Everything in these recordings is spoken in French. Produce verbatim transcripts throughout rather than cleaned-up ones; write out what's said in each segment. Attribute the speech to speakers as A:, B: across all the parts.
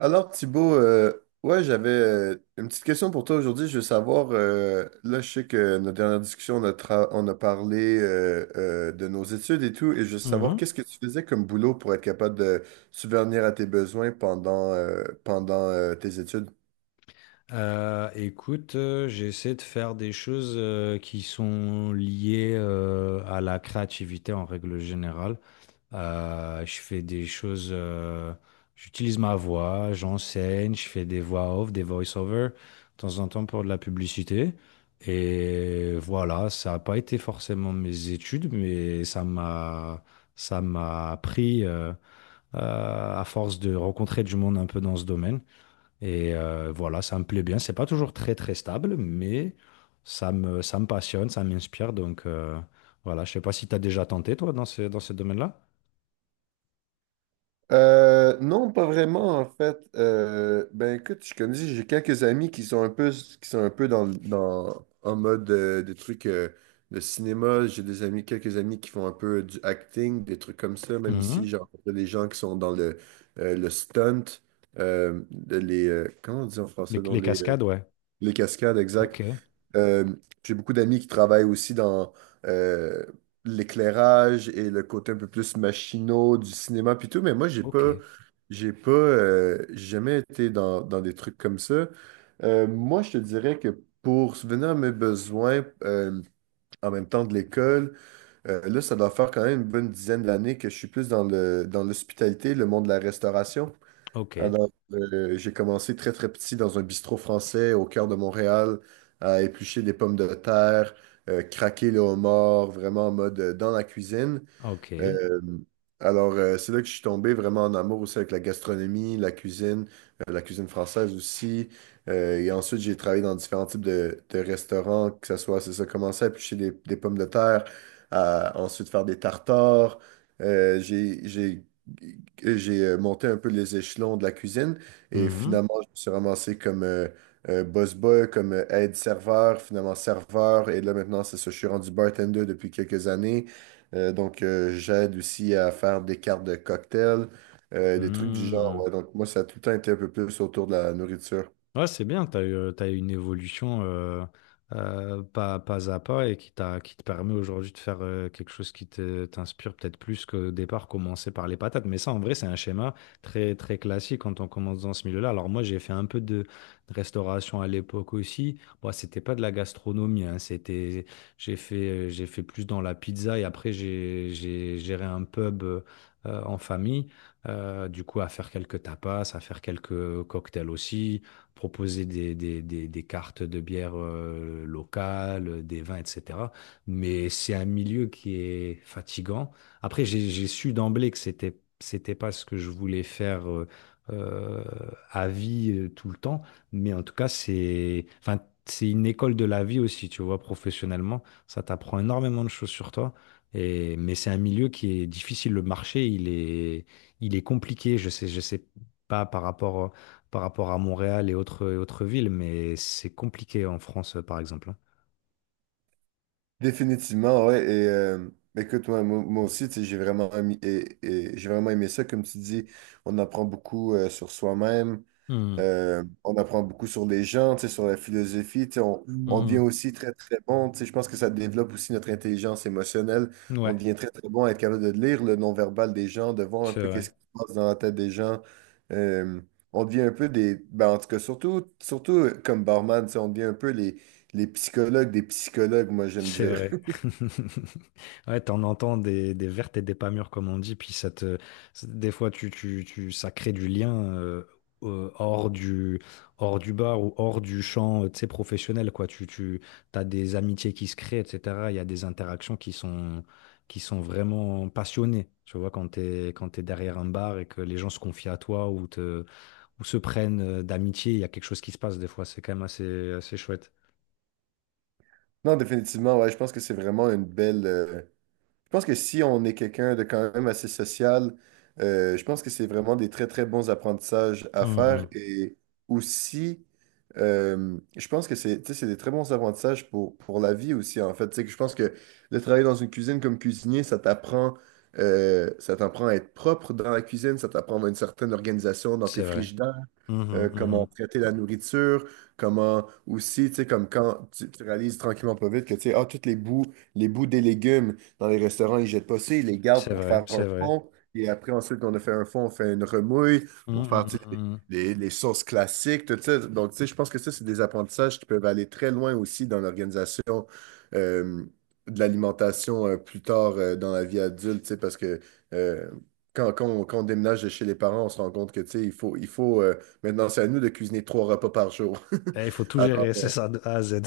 A: Alors Thibaut, euh, ouais, j'avais euh, une petite question pour toi aujourd'hui. Je veux savoir, euh, là je sais que notre dernière discussion, on a, tra- on a parlé euh, euh, de nos études et tout, et je veux savoir
B: Mhm.
A: qu'est-ce que tu faisais comme boulot pour être capable de subvenir à tes besoins pendant, euh, pendant euh, tes études.
B: Euh, écoute, euh, j'essaie de faire des choses euh, qui sont liées euh, à la créativité en règle générale. Euh, je fais des choses, euh, j'utilise ma voix, j'enseigne, je fais des voix off, des voice-over, de temps en temps pour de la publicité. Et voilà, ça n'a pas été forcément mes études, mais ça m'a, ça m'a appris euh, euh, à force de rencontrer du monde un peu dans ce domaine. Et euh, voilà, ça me plaît bien. C'est pas toujours très très stable, mais ça me, ça me passionne, ça m'inspire. Donc euh, voilà, je sais pas si tu as déjà tenté, toi, dans ce, dans ce domaine-là.
A: Euh, non, pas vraiment en fait. Euh, ben écoute, je connais, j'ai quelques amis qui sont un peu, qui sont un peu dans, dans en mode euh, des trucs euh, de cinéma. J'ai des amis, quelques amis qui font un peu du acting, des trucs comme ça. Même ici,
B: Mhm.
A: j'ai rencontré des gens qui sont dans le euh, le stunt, euh, de les euh, comment on dit en
B: Les,
A: français, dans
B: les
A: les euh,
B: cascades, ouais.
A: les cascades,
B: Ok,
A: exact. Euh, j'ai beaucoup d'amis qui travaillent aussi dans euh, l'éclairage et le côté un peu plus machinot du cinéma puis tout, mais moi j'ai
B: ok,
A: pas j'ai pas euh, j'ai jamais été dans, dans des trucs comme ça. Euh, moi je te dirais que pour subvenir à mes besoins euh, en même temps de l'école, euh, là ça doit faire quand même une bonne dizaine d'années que je suis plus dans le dans l'hospitalité, le monde de la restauration.
B: ok,
A: Alors, euh, j'ai commencé très très petit dans un bistrot français au cœur de Montréal à éplucher des pommes de terre, euh, craquer le homard, vraiment en mode euh, dans la cuisine.
B: ok.
A: Euh, alors, euh, c'est là que je suis tombé vraiment en amour aussi avec la gastronomie, la cuisine, euh, la cuisine française aussi. Euh, et ensuite, j'ai travaillé dans différents types de, de restaurants, que ce soit, c'est ça, commencer à éplucher des, des pommes de terre, à ensuite faire des tartares. Euh, j'ai, j'ai, j'ai euh, Monté un peu les échelons de la cuisine et
B: Mhm.
A: finalement, je me suis ramassé comme euh, euh, boss boy, comme euh, aide-serveur, finalement serveur. Et là, maintenant, c'est ça, je suis rendu bartender depuis quelques années. Euh, donc, euh, j'aide aussi à faire des cartes de cocktails, euh, des trucs du genre.
B: Mhm.
A: Ouais. Donc, moi, ça a tout le temps été un peu plus autour de la nourriture.
B: Ouais, c'est bien, tu as eu, t'as eu une évolution euh, euh, pas, pas à pas et qui t'a, qui te permet aujourd'hui de faire euh, quelque chose qui te- t'inspire peut-être plus qu'au départ, commencer par les patates. Mais ça, en vrai, c'est un schéma très, très classique quand on commence dans ce milieu-là. Alors moi, j'ai fait un peu de de restauration à l'époque aussi. Bon, c'était pas de la gastronomie, hein, c'était, j'ai fait, euh, j'ai fait plus dans la pizza et après, j'ai, j'ai géré un pub euh, en famille. Euh, du coup, à faire quelques tapas, à faire quelques cocktails aussi proposer des, des- des- des cartes de bière euh, locales, euh, des vins, et cetera. Mais c'est un milieu qui est fatigant. Après, j'ai, j'ai su d'emblée que c'était, c'était pas ce que je voulais faire euh, euh, à vie euh, tout le temps. Mais en tout cas, c'est, enfin, c'est une école de la vie aussi, tu vois, professionnellement. Ça t'apprend énormément de choses sur toi. Et, mais c'est un milieu qui est difficile. Le marché, il est, il est compliqué. Je sais, je sais pas par rapport par rapport à Montréal et autres, et autres villes, mais c'est compliqué en France, euh, par exemple, hein.
A: Définitivement, ouais. Et euh, écoute, moi, moi- moi aussi, tu sais, j'ai vraiment, ami- et- et j'ai vraiment aimé ça. Comme tu dis, on apprend beaucoup euh, sur soi-même.
B: Hmm.
A: Euh, on apprend beaucoup sur les gens, tu sais, sur la philosophie. Tu sais, On, on devient aussi très, très bon. Tu sais, je pense que ça développe aussi notre intelligence émotionnelle.
B: Mhm.
A: On
B: Ouais,
A: devient très, très bon à être capable de lire le non-verbal des gens, de voir un
B: c'est
A: peu
B: vrai.
A: qu'est-ce qui se passe dans la tête des gens. Euh, on devient un peu des... ben, en tout cas, surtout, surtout euh, comme barman, tu sais, on devient un peu les, les psychologues des psychologues, moi, j'aime
B: C'est
A: dire.
B: vrai. Ouais, t'en entends des, des vertes et des pas mûres, comme on dit, puis ça te, des fois, tu, tu, tu, ça crée du lien euh, euh, hors du, hors du bar ou hors du champ, euh, tu sais, professionnel, quoi. Tu, tu, t'as des amitiés qui se créent, et cetera. Il y a des interactions qui sont, qui sont vraiment passionnées, tu vois, quand t'es, quand t'es derrière un bar et que les gens se confient à toi ou te, ou se prennent euh, d'amitié, il y a quelque chose qui se passe des fois. C'est quand même assez, assez chouette.
A: Non, définitivement, ouais, je pense que c'est vraiment une belle... euh, Je pense que si on est quelqu'un de quand même assez social, euh, je pense que c'est vraiment des très, très bons apprentissages à faire.
B: Mhm.
A: Et aussi, euh, je pense que c'est, tu sais, c'est des très bons apprentissages pour, pour la vie aussi, en fait. Tu sais, que je pense que de travailler dans une cuisine comme cuisinier, ça t'apprend, euh, ça t'apprend à être propre dans la cuisine, ça t'apprend à une certaine organisation dans tes
B: C'est vrai.
A: frigidaires euh,
B: Mhm,
A: comment
B: mhm.
A: traiter la nourriture, comment aussi, tu sais, comme quand tu, tu réalises tranquillement pas vite que, tu sais, ah, toutes les bouts, les bouts des légumes dans les restaurants, ils jettent pas ça, ils les gardent
B: C'est
A: pour
B: vrai,
A: faire un
B: c'est vrai.
A: fond. Et après, ensuite qu'on a fait un fond, on fait une remouille
B: Hum,
A: pour faire,
B: hum,
A: tu
B: hum,
A: sais,
B: hum.
A: les, les sauces classiques, tout ça. Donc, tu sais, je pense que ça, c'est des apprentissages qui peuvent aller très loin aussi dans l'organisation euh, de l'alimentation euh, plus tard euh, dans la vie adulte, tu sais, parce que euh, quand, quand on, quand on déménage de chez les parents, on se rend compte que, tu sais, il faut, il faut euh, maintenant, c'est à nous de cuisiner trois repas par jour.
B: Eh, il faut tout
A: Alors,
B: gérer, c'est ça, de A à Z.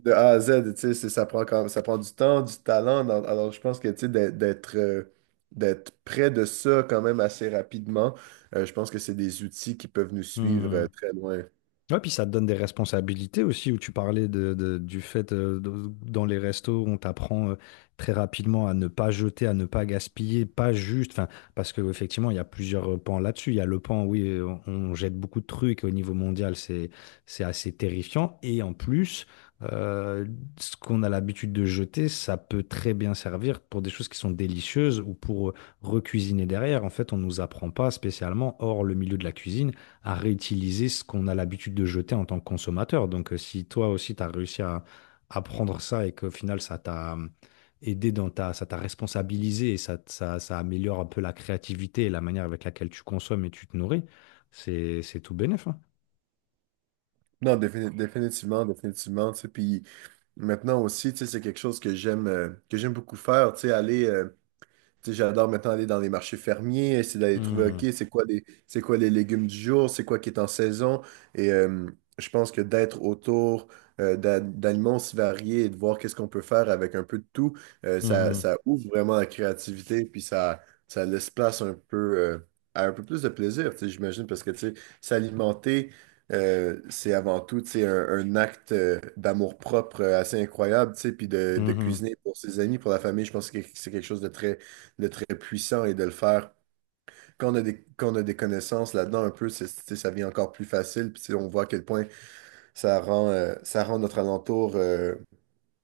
A: de A à Z, tu sais, c'est- ça prend quand ça prend du temps, du talent. Dans- alors, je pense que, tu sais, d'être d'être euh, d'être près de ça quand même assez rapidement, euh, je pense que c'est des outils qui peuvent nous suivre euh,
B: Hum.
A: très loin.
B: Ouais, puis ça te donne des responsabilités aussi, où tu parlais de, de- du fait, euh, de- dans les restos, on t'apprend euh, très rapidement à ne pas jeter, à ne pas gaspiller, pas juste, enfin, parce qu'effectivement, il y a plusieurs euh, pans là-dessus. Il y a le pan, oui, euh, on, on jette beaucoup de trucs au niveau mondial, c'est, c'est assez terrifiant. Et en plus, euh, ce qu'on a l'habitude de jeter, ça peut très bien servir pour des choses qui sont délicieuses ou pour euh, recuisiner derrière. En fait, on nous apprend pas spécialement, hors le milieu de la cuisine à réutiliser ce qu'on a l'habitude de jeter en tant que consommateur. Donc, euh, si toi aussi, tu as réussi à apprendre ça et qu'au final, ça t'a euh, aidé dans ta, ça t'a responsabilisé et ça, t- ça, ça améliore un peu la créativité et la manière avec laquelle tu consommes et tu te nourris, c'est, c'est tout bénef, hein.
A: Non, défini- définitivement, définitivement, tu sais. Puis maintenant aussi, tu sais, c'est quelque chose que j'aime euh, que j'aime beaucoup faire, tu sais, aller... euh, Tu sais, j'adore maintenant aller dans les marchés fermiers, essayer d'aller trouver, OK,
B: Mhm.
A: c'est quoi les, c'est quoi les légumes du jour, c'est quoi qui est en saison. Et euh, je pense que d'être autour euh, d'a- d'aliments aussi variés et de voir qu'est-ce qu'on peut faire avec un peu de tout, euh, ça,
B: Mhm.
A: ça ouvre vraiment la créativité, puis ça, ça laisse place un peu euh, à un peu plus de plaisir, tu sais, j'imagine, parce que tu sais, s'alimenter, euh, c'est avant tout tu sais, un, un acte euh, d'amour-propre euh, assez incroyable, tu sais, puis de, de
B: Mhm.
A: cuisiner pour ses amis, pour la famille, je pense que c'est quelque chose de très de très puissant et de le faire. Quand on a des, quand on a des connaissances là-dedans, un peu, c'est- c'est- ça devient encore plus facile. Puis tu sais, on voit à quel point ça rend, euh, ça rend notre alentour, euh,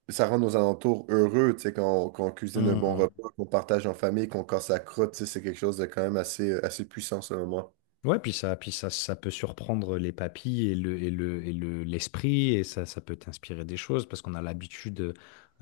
A: ça rend nos alentours heureux. Tu sais, quand on, quand on cuisine un bon
B: Mhm.
A: repas, qu'on partage en famille, qu'on casse la croûte, tu sais, c'est quelque chose de quand même assez, euh, assez puissant selon moi.
B: Ouais, puis ça, puis ça, ça peut surprendre les papilles et le, et le, et le, l'esprit, et ça, ça peut t'inspirer des choses parce qu'on a l'habitude,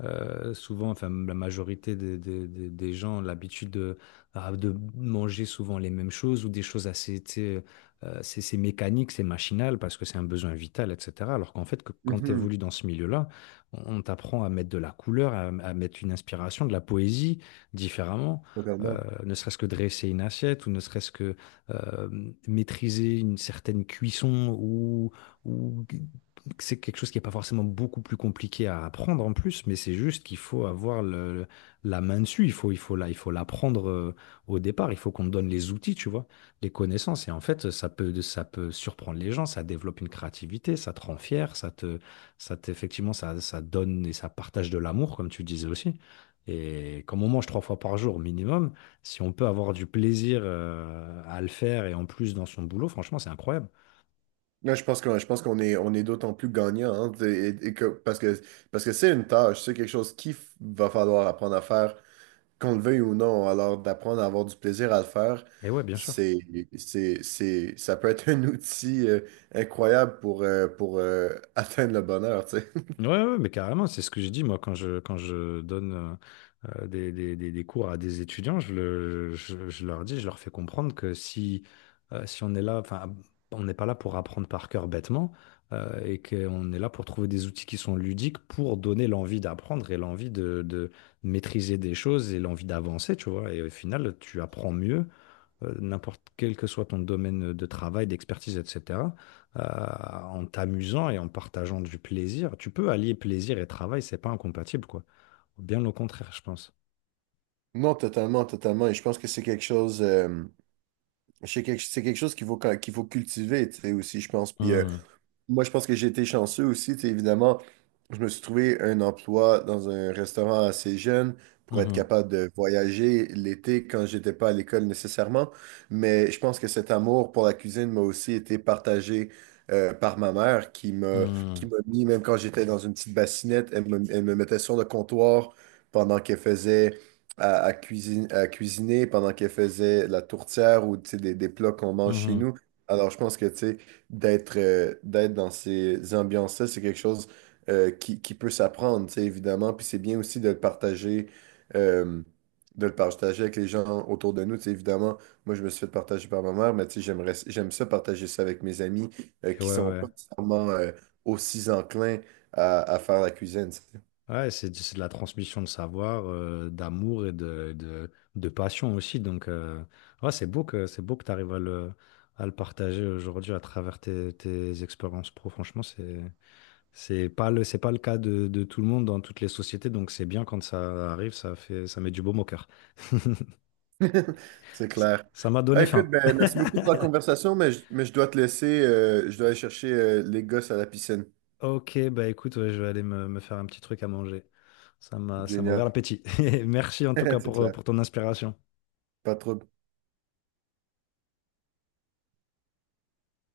B: euh, souvent, enfin, la majorité des, des, des des gens ont l'habitude de, ah, de manger souvent les mêmes choses ou des choses assez, tu sais, euh, c'est c'est mécanique, c'est machinal parce que c'est un besoin vital, et cetera. Alors qu'en fait, que, quand tu
A: Mhm,
B: évolues dans ce milieu-là, on, on t'apprend à mettre de la couleur, à, à mettre une inspiration, de la poésie différemment, euh,
A: totalement.
B: ne serait-ce que dresser une assiette ou ne serait-ce que euh, maîtriser une certaine cuisson ou, ou c'est quelque chose qui n'est pas forcément beaucoup plus compliqué à apprendre en plus, mais c'est juste qu'il faut avoir le- la main dessus, il faut, il faut, la- il faut l'apprendre euh, au départ, il faut qu'on te donne les outils, tu vois, les connaissances. Et en fait, ça peut, ça peut surprendre les gens, ça développe une créativité, ça te rend fier, ça te, ça te- effectivement, ça, ça donne et ça partage de l'amour, comme tu disais aussi. Et comme on mange trois fois par jour minimum, si on peut avoir du plaisir euh, à le faire et en plus dans son boulot, franchement, c'est incroyable.
A: Là, je pense qu'on, je pense qu'on est, on est d'autant plus gagnant, hein, et- et que- parce que, parce que c'est une tâche, c'est quelque chose qu'il f- va falloir apprendre à faire qu'on le veuille ou non. Alors, d'apprendre à avoir du plaisir à le faire,
B: Et ouais, bien sûr.
A: c'est, c'est, c'est, ça peut être un outil euh, incroyable pour, euh, pour euh, atteindre le bonheur, tu sais.
B: Ouais, ouais, ouais, mais carrément, c'est ce que je dis moi quand je, quand je donne euh, euh, des, des- des- des cours à des étudiants, je, le- je- je leur dis, je leur fais comprendre que si, euh, si on est là, enfin, on n'est pas là pour apprendre par cœur bêtement euh, et qu'on est là pour trouver des outils qui sont ludiques pour donner l'envie d'apprendre et l'envie de, de maîtriser des choses et l'envie d'avancer, tu vois. Et au final, tu apprends mieux euh, n'importe quel que soit ton domaine de travail, d'expertise, et cetera, euh, en t'amusant et en partageant du plaisir, tu peux allier plaisir et travail, c'est pas incompatible, quoi. Bien au contraire, je pense.
A: Non, totalement, totalement. Et je pense que c'est quelque chose, euh, c'est quelque, c'est quelque chose qu'il faut, qu'il faut cultiver, tu sais, aussi, je pense. Puis, euh,
B: Mhm,
A: moi, je pense que j'ai été chanceux aussi. Tu sais, évidemment, je me suis trouvé un emploi dans un restaurant assez jeune pour être
B: mhm,
A: capable de voyager l'été quand j'étais pas à l'école nécessairement. Mais je pense que cet amour pour la cuisine m'a aussi été partagé euh, par ma mère qui m'a qui
B: mhm,
A: m'a mis, même quand j'étais dans une petite bassinette, elle me, elle me mettait sur le comptoir pendant qu'elle faisait à, à cuisine, à cuisiner, pendant qu'elle faisait la tourtière ou tu sais, des, des plats qu'on mange chez
B: mhm.
A: nous. Alors, je pense que tu sais, d'être euh, d'être dans ces ambiances-là, c'est quelque chose euh, qui, qui peut s'apprendre, tu sais, évidemment. Puis c'est bien aussi de le partager, euh, de le partager avec les gens autour de nous. Tu sais, évidemment, moi, je me suis fait partager par ma mère, mais tu sais, j'aimerais, j'aime ça partager ça avec mes amis euh,
B: Et ouais,
A: qui sont
B: ouais.
A: pas nécessairement euh, aussi enclins à, à faire la cuisine. Tu
B: Ouais, c'est c'est de la transmission de savoir, euh, d'amour et de, de, de passion aussi. Donc, euh, ouais, c'est beau que, c'est beau que tu arrives à le, à le partager aujourd'hui à travers tes, tes expériences pro. Franchement, c'est, C'est pas le, c'est pas le cas de, de tout le monde dans toutes les sociétés, donc c'est bien quand ça arrive, ça fait, ça met du baume au cœur.
A: sais. C'est
B: Ça
A: clair.
B: Ça m'a
A: Ah,
B: donné faim.
A: écoute, ben, merci beaucoup pour la conversation, mais je, mais je dois te laisser. Euh, je dois aller chercher euh, les gosses à la piscine.
B: Ok, bah écoute, ouais, je vais aller me, me faire un petit truc à manger. Ça m'a, ça m'a ouvert
A: Génial.
B: l'appétit. Merci en tout cas
A: C'est
B: pour, euh,
A: clair.
B: pour ton inspiration.
A: Pas trop.